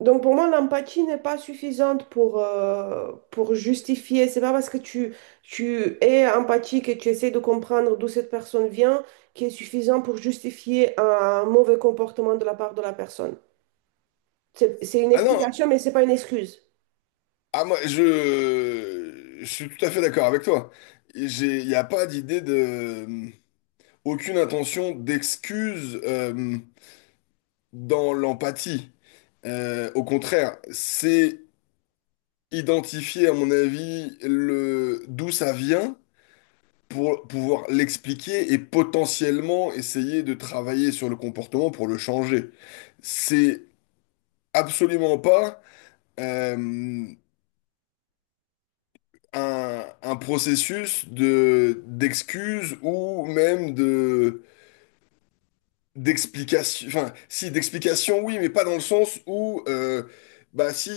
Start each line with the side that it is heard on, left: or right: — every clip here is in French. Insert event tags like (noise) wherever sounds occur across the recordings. right: Donc pour moi, l'empathie n'est pas suffisante pour justifier. C'est pas parce que tu es empathique et tu essaies de comprendre d'où cette personne vient qui est suffisant pour justifier un mauvais comportement de la part de la personne. C'est une
left: Ah non,
right: explication, mais c'est pas une excuse.
left: ah, moi, je suis tout à fait d'accord avec toi. Il n'y a pas d'idée de, aucune intention d'excuse dans l'empathie. Au contraire, c'est identifier, à mon avis, le, d'où ça vient pour pouvoir l'expliquer et potentiellement essayer de travailler sur le comportement pour le changer. C'est absolument pas. euh, un processus de d'excuses ou même de d'explication. Enfin, si d'explication, oui, mais pas dans le sens où bah si,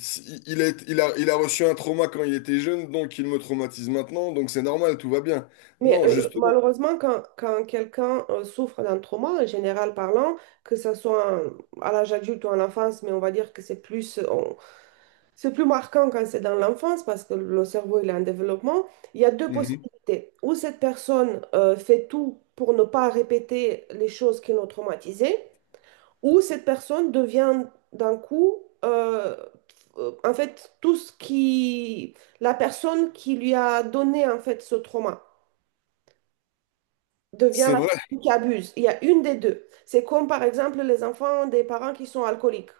left: si il est il a reçu un trauma quand il était jeune, donc il me traumatise maintenant, donc c'est normal, tout va bien.
right: Mais
left: Non, justement.
right: malheureusement, quand quelqu'un souffre d'un trauma, en général parlant, que ce soit à l'âge adulte ou en enfance, mais on va dire que c'est plus marquant quand c'est dans l'enfance parce que le cerveau il est en développement. Il y a deux
left: Mhm.
right: possibilités. Ou cette personne fait tout pour ne pas répéter les choses qui l'ont traumatisée, ou cette personne devient d'un coup, en fait, la personne qui lui a donné en fait ce trauma devient
left: C'est
right: la
left: vrai.
right: personne qui abuse. Il y a une des deux. C'est comme par exemple les enfants des parents qui sont alcooliques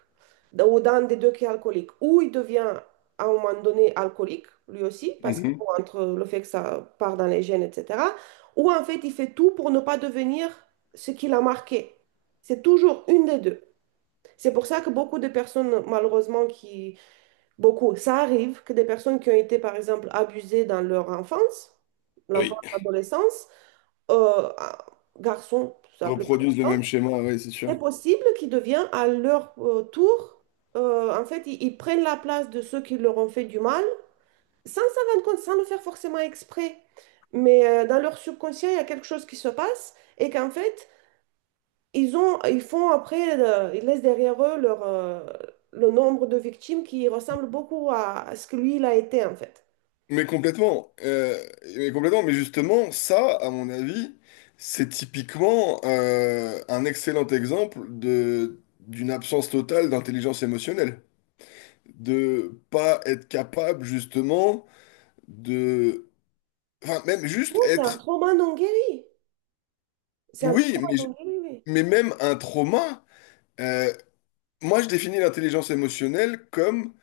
right: ou d'un des deux qui est alcoolique. Ou il devient à un moment donné alcoolique, lui aussi, parce que
left: Mhm.
right: bon, entre le fait que ça part dans les gènes, etc. Ou en fait, il fait tout pour ne pas devenir ce qu'il a marqué. C'est toujours une des deux. C'est pour ça que beaucoup de personnes, malheureusement, qui... Beaucoup, ça arrive que des personnes qui ont été, par exemple, abusées dans leur enfance, l'enfance,
left: Oui.
right: l'adolescence, euh, à- garçons, tout simplement,
left: Reproduisent le
right: hein,
left: même schéma, oui, c'est sûr.
right: c'est possible qu'ils deviennent à leur tour, en fait, ils prennent la place de ceux qui leur ont fait du mal, sans s'en rendre compte, sans le faire forcément exprès. Mais dans leur subconscient, il y a quelque chose qui se passe et qu'en fait, ils font après, ils laissent derrière eux le nombre de victimes qui ressemble beaucoup à ce que lui, il a été, en fait.
left: Mais complètement, mais complètement, mais justement, ça, à mon avis, c'est typiquement un excellent exemple de d'une absence totale d'intelligence émotionnelle, de pas être capable justement de, enfin même juste
right: Non, c'est un
left: être,
right: trauma non guéri. C'est un
left: oui,
right: trauma non guéri, oui.
left: mais même un trauma. euh, Moi, je définis l'intelligence émotionnelle comme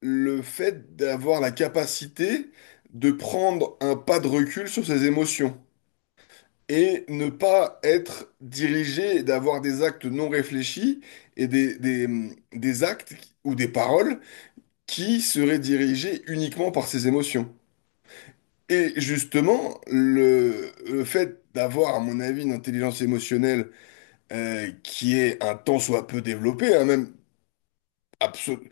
left: le fait d'avoir la capacité de prendre un pas de recul sur ses émotions, et ne pas être dirigé et d'avoir des actes non réfléchis et des actes ou des paroles qui seraient dirigés uniquement par ses émotions. Et justement, le fait d'avoir, à mon avis, une intelligence émotionnelle qui est un tant soit peu développée, hein, même absolu-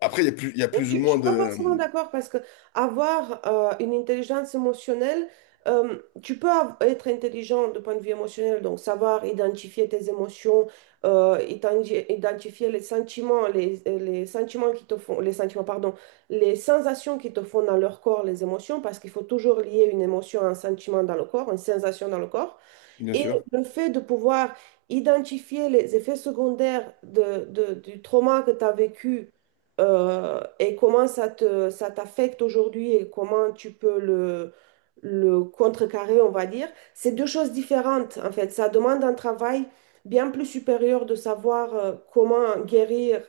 left: Après, il y a plus, il y a plus
right: Je
left: ou
right: ne
left: moins
right: suis pas
left: de...
right: forcément d'accord parce que avoir une intelligence émotionnelle, euh, tu peux être intelligent de point de vue émotionnel, donc savoir identifier tes émotions, identifier les sentiments, les sentiments qui te font, les sentiments, pardon, les sensations qui te font dans leur corps, les émotions, parce qu'il faut toujours lier une émotion à un sentiment dans le corps, une sensation dans le corps.
left: Bien
right: Et
left: sûr.
right: le fait de pouvoir identifier les effets secondaires du trauma que tu as vécu et comment ça t'affecte aujourd'hui et comment tu peux le contrecarrer, on va dire, c'est deux choses différentes en fait. Ça demande un travail bien plus supérieur de savoir comment guérir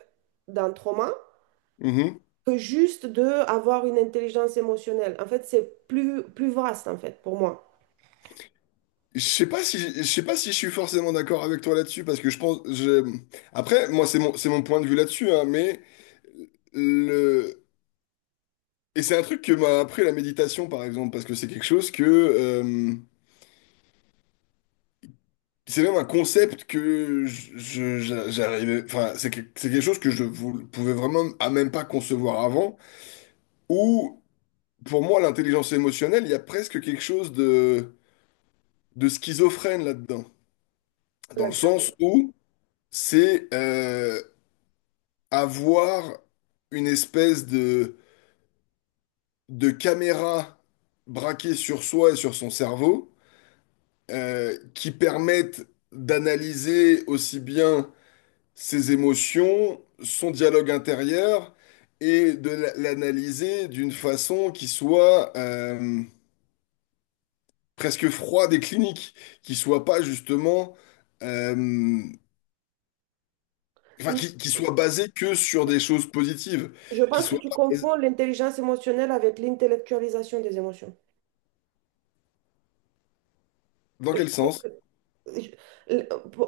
right: d'un trauma
left: Mhm.
right: que juste de avoir une intelligence émotionnelle. En fait, c'est plus vaste en fait pour moi.
left: Je sais pas si, je sais pas si je suis forcément d'accord avec toi là-dessus, parce que je pense... Je... Après, moi, c'est mon point de vue là-dessus, hein, mais Le... Et c'est un truc que m'a appris la méditation, par exemple, parce que c'est quelque chose que... c'est même un concept que j'arrivais... Enfin, c'est quelque chose que pouvais vraiment à même pas concevoir avant, où, pour moi, l'intelligence émotionnelle, il y a presque quelque chose de schizophrène là-dedans. Dans le
right: Laquelle-
left: sens où c'est avoir une espèce de caméra braquée sur soi et sur son cerveau, qui permettent d'analyser aussi bien ses émotions, son dialogue intérieur, et l'analyser d'une façon qui soit presque froide et clinique, qui soit pas justement, euh, enfin,
right: Mm.
left: qui soit basée que sur des choses positives,
right: Je
left: qui
right: pense que
left: soit
right: tu
left: pas basée-
right: confonds l'intelligence émotionnelle avec l'intellectualisation des émotions.
left: dans quel sens?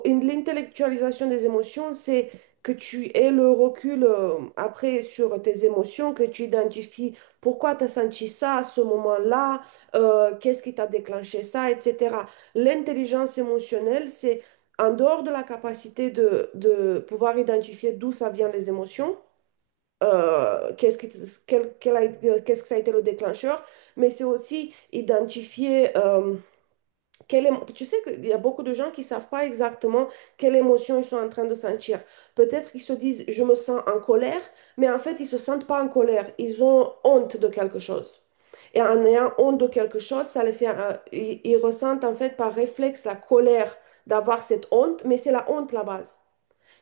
right: L'intellectualisation des émotions, c'est que tu aies le recul après sur tes émotions, que tu identifies pourquoi tu as senti ça à ce moment-là, qu'est-ce qui t'a déclenché ça, etc. L'intelligence émotionnelle, c'est en dehors de la capacité de pouvoir identifier d'où ça vient les émotions, euh, qu'est-ce qui- qu'est-ce que ça a été le déclencheur, mais c'est aussi identifier... Tu sais qu'il y a beaucoup de gens qui ne savent pas exactement quelle émotion ils sont en train de sentir. Peut-être qu'ils se disent, je me sens en colère, mais en fait, ils ne se sentent pas en colère. Ils ont honte de quelque chose. Et en ayant honte de quelque chose, ça les fait, ils ressentent en fait par réflexe la colère d'avoir cette honte, mais c'est la honte la base.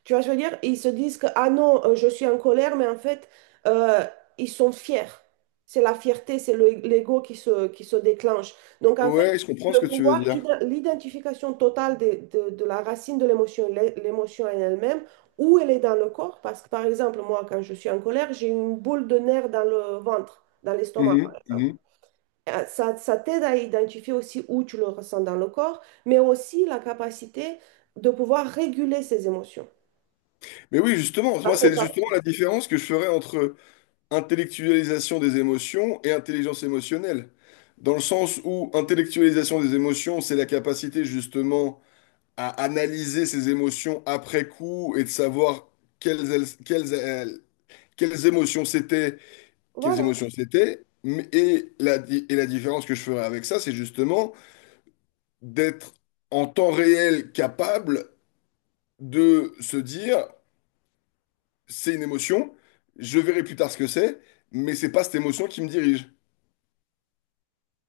right: Tu vois, je veux dire, ils se disent que, ah non, je suis en colère, mais en fait, euh, ils sont fiers. C'est la fierté, c'est l'ego qui se déclenche. Donc, en fait,
left: Ouais, je comprends ce que tu veux dire.
right: l'identification totale de la racine de l'émotion, l'émotion en elle-même, où elle est dans le corps. Parce que, par exemple, moi, quand je suis en colère, j'ai une boule de nerfs dans le ventre, dans l'estomac, par
left: Mhm,
right: exemple.
left: mhm.
right: Ça, ça t'aide à identifier aussi où tu le ressens dans le corps, mais aussi la capacité de pouvoir réguler ses émotions.
left: Mais oui, justement, moi,
right: Ça fait
left: c'est justement
right: partie.
left: la différence que je ferais entre intellectualisation des émotions et intelligence émotionnelle. Dans le sens où intellectualisation des émotions, c'est la capacité justement à analyser ses émotions après coup et de savoir quelles, elles- quelles, elles- quelles émotions c'était, quelles
right: Voilà.
left: émotions c'était. Mais- Et la différence que je ferai avec ça, c'est justement d'être en temps réel capable de se dire, c'est une émotion, je verrai plus tard ce que c'est, mais c'est pas cette émotion qui me dirige.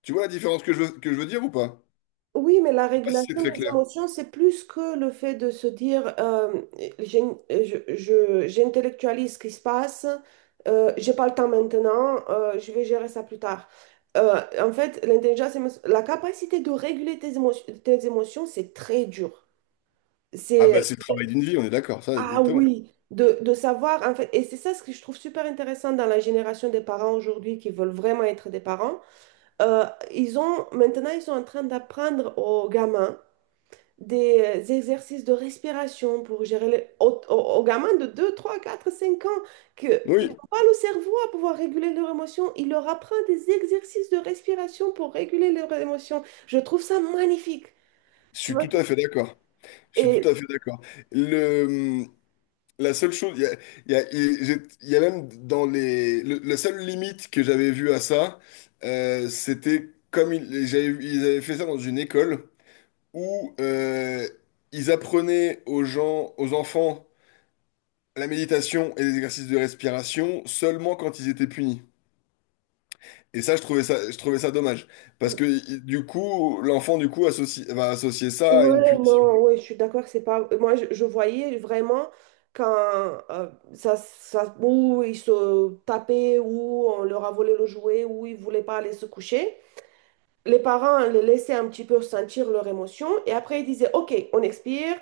left: Tu vois la différence que que je veux dire ou pas?
right: Oui, mais la
left: Je sais pas si c'est
right: régulation
left: très
right: des
left: clair.
right: émotions, c'est plus que le fait de se dire j'ai- j'intellectualise ce qui se passe, j'ai pas le temps maintenant, je vais gérer ça plus tard. En fait, la capacité de réguler tes émotions, c'est très dur.
left: Ah
right: C'est,
left: bah c'est le travail d'une vie, on est d'accord, ça
right: ah
left: exactement.
right: oui, de savoir, en fait, et c'est ça ce que je trouve super intéressant dans la génération des parents aujourd'hui qui veulent vraiment être des parents. Euh, Maintenant, ils sont en train d'apprendre aux gamins des exercices de respiration pour gérer les, aux, aux- aux gamins de 2 3 4 5 ans qu'ils
left: Oui,
right: n'ont pas le cerveau à pouvoir réguler leurs émotions. Ils leur apprennent des exercices de respiration pour réguler leurs émotions. Je trouve ça magnifique.
left: je
right: Tu
left: suis
right: vois,
left: tout à fait d'accord. Je suis tout à
right: et
left: fait d'accord. Le, la seule chose, il y a même dans les, la seule limite que j'avais vue à ça, c'était comme ils, ils avaient fait ça dans une école où ils apprenaient aux gens, aux enfants, la méditation et les exercices de respiration seulement quand ils étaient punis. Et ça, je trouvais ça dommage. Parce que du coup, l'enfant, du coup, va associer ça à une
right: ouais,
left: punition.
right: non, ouais, je suis d'accord que c'est pas. Moi, je voyais vraiment quand euh, ça, ça, où ils se tapaient, où on leur a volé le jouet, où ils voulaient pas aller se coucher. Les parents les laissaient un petit peu sentir leur émotion et après ils disaient, OK, on expire,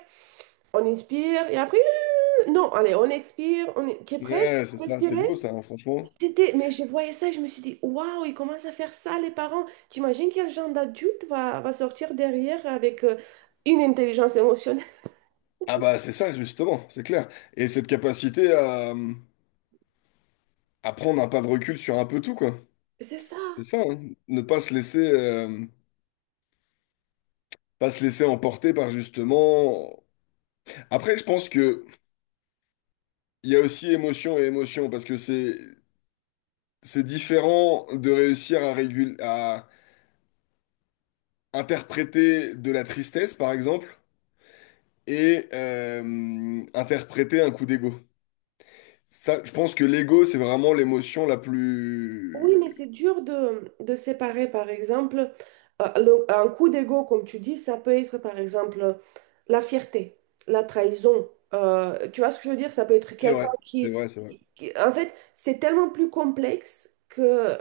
right: on inspire et après, non, allez, on expire, on... Tu es prêt? Tu
left: Ouais, c'est
right: peux
left: ça, c'est beau
right: expirer?
left: ça, hein, franchement.
right: C'était... Mais je voyais ça et je me suis dit, waouh, ils commencent à faire ça, les parents. T'imagines quel genre d'adulte va sortir derrière avec une intelligence émotionnelle?
left: Ah bah c'est ça, justement, c'est clair. Et cette capacité à prendre un pas de recul sur un peu tout, quoi.
right: C'est ça.
left: C'est ça, hein. Ne pas se laisser, pas se laisser emporter par justement. Après, je pense que il y a aussi émotion et émotion, parce que c'est différent de réussir à interpréter de la tristesse, par exemple et interpréter un coup d'ego. Ça, je pense que l'ego, c'est vraiment l'émotion la
right: Oui, mais c'est
left: plus...
right: dur de séparer, par exemple, un coup d'ego, comme tu dis, ça peut être, par exemple, la fierté, la trahison. Tu vois ce que je veux dire? Ça peut être
left: C'est vrai, c'est vrai, c'est vrai.
right: En fait, c'est tellement plus complexe que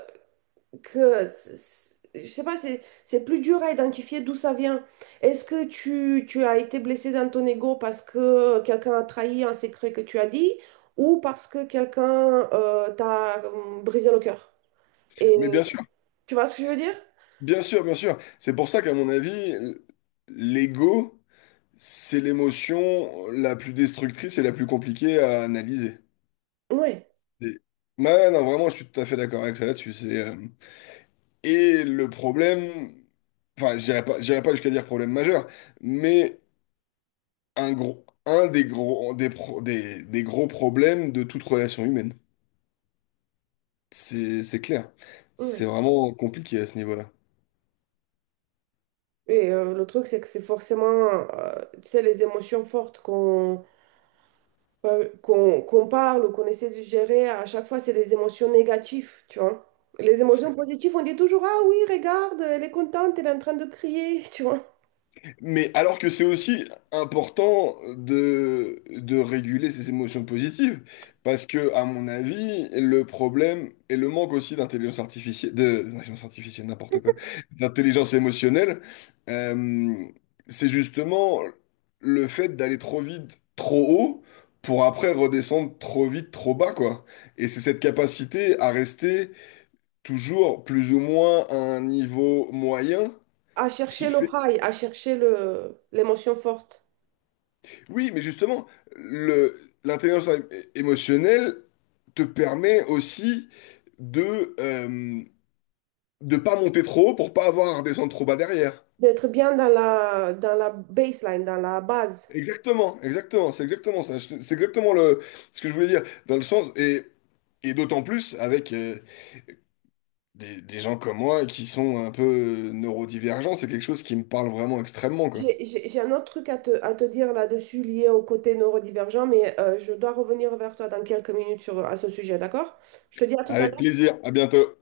right: que c- je sais pas, c'est plus dur à identifier d'où ça vient. Est-ce que tu as été blessé dans ton ego parce que quelqu'un a trahi un secret que tu as dit ou parce que quelqu'un t'a brisé le cœur? Et
left: Mais bien sûr,
right: tu vois ce que je veux dire?
left: bien sûr, bien sûr. C'est pour ça qu'à mon avis, l'ego, c'est l'émotion la plus destructrice et la plus compliquée à analyser.
right: Oui,
left: Et- Ouais, non, vraiment, je suis tout à fait d'accord avec ça là-dessus. C'est, et le problème, enfin, je dirais pas jusqu'à dire problème majeur, mais un gros, un des gros, des, pro- des gros problèmes de toute relation humaine. C'est clair. C'est
right: oui.
left: vraiment compliqué à ce niveau-là.
right: Et le truc, c'est que c'est forcément, tu sais, les émotions fortes qu'on ouais, qu'on parle ou qu'on essaie de gérer, à chaque fois, c'est les émotions négatives, tu vois. Les émotions positives, on dit toujours, ah oui, regarde, elle est contente, elle est en train de crier, (laughs) tu vois.
left: Mais alors que c'est aussi important de réguler ses émotions positives, parce que, à mon avis, le problème et le manque aussi d'intelligence artificielle, de, d'intelligence artificielle, n'importe quoi, d'intelligence émotionnelle, euh, c'est justement le fait d'aller trop vite, trop haut, pour après redescendre trop vite, trop bas, quoi. Et c'est cette capacité à rester toujours plus ou moins à un niveau moyen
right: À chercher
left: qui
right: le
left: fait
right: high, à chercher l'émotion forte.
left: Oui, mais justement, le, l'intelligence é- émotionnelle te permet aussi de euh, de pas monter trop haut pour pas avoir à redescendre trop bas derrière.
right: D'être bien dans la baseline, dans la base.
left: Exactement, exactement, c'est exactement ça. C'est exactement le ce que je voulais dire dans le sens et d'autant plus avec des gens comme moi qui sont un peu neurodivergents, c'est quelque chose qui me parle vraiment extrêmement quoi.
right: J'ai un autre truc à te, dire là-dessus lié au côté neurodivergent, mais je dois revenir vers toi dans quelques minutes sur, à ce sujet, d'accord? Je te dis à tout à
left: Avec
right: l'heure.
left: plaisir, à bientôt.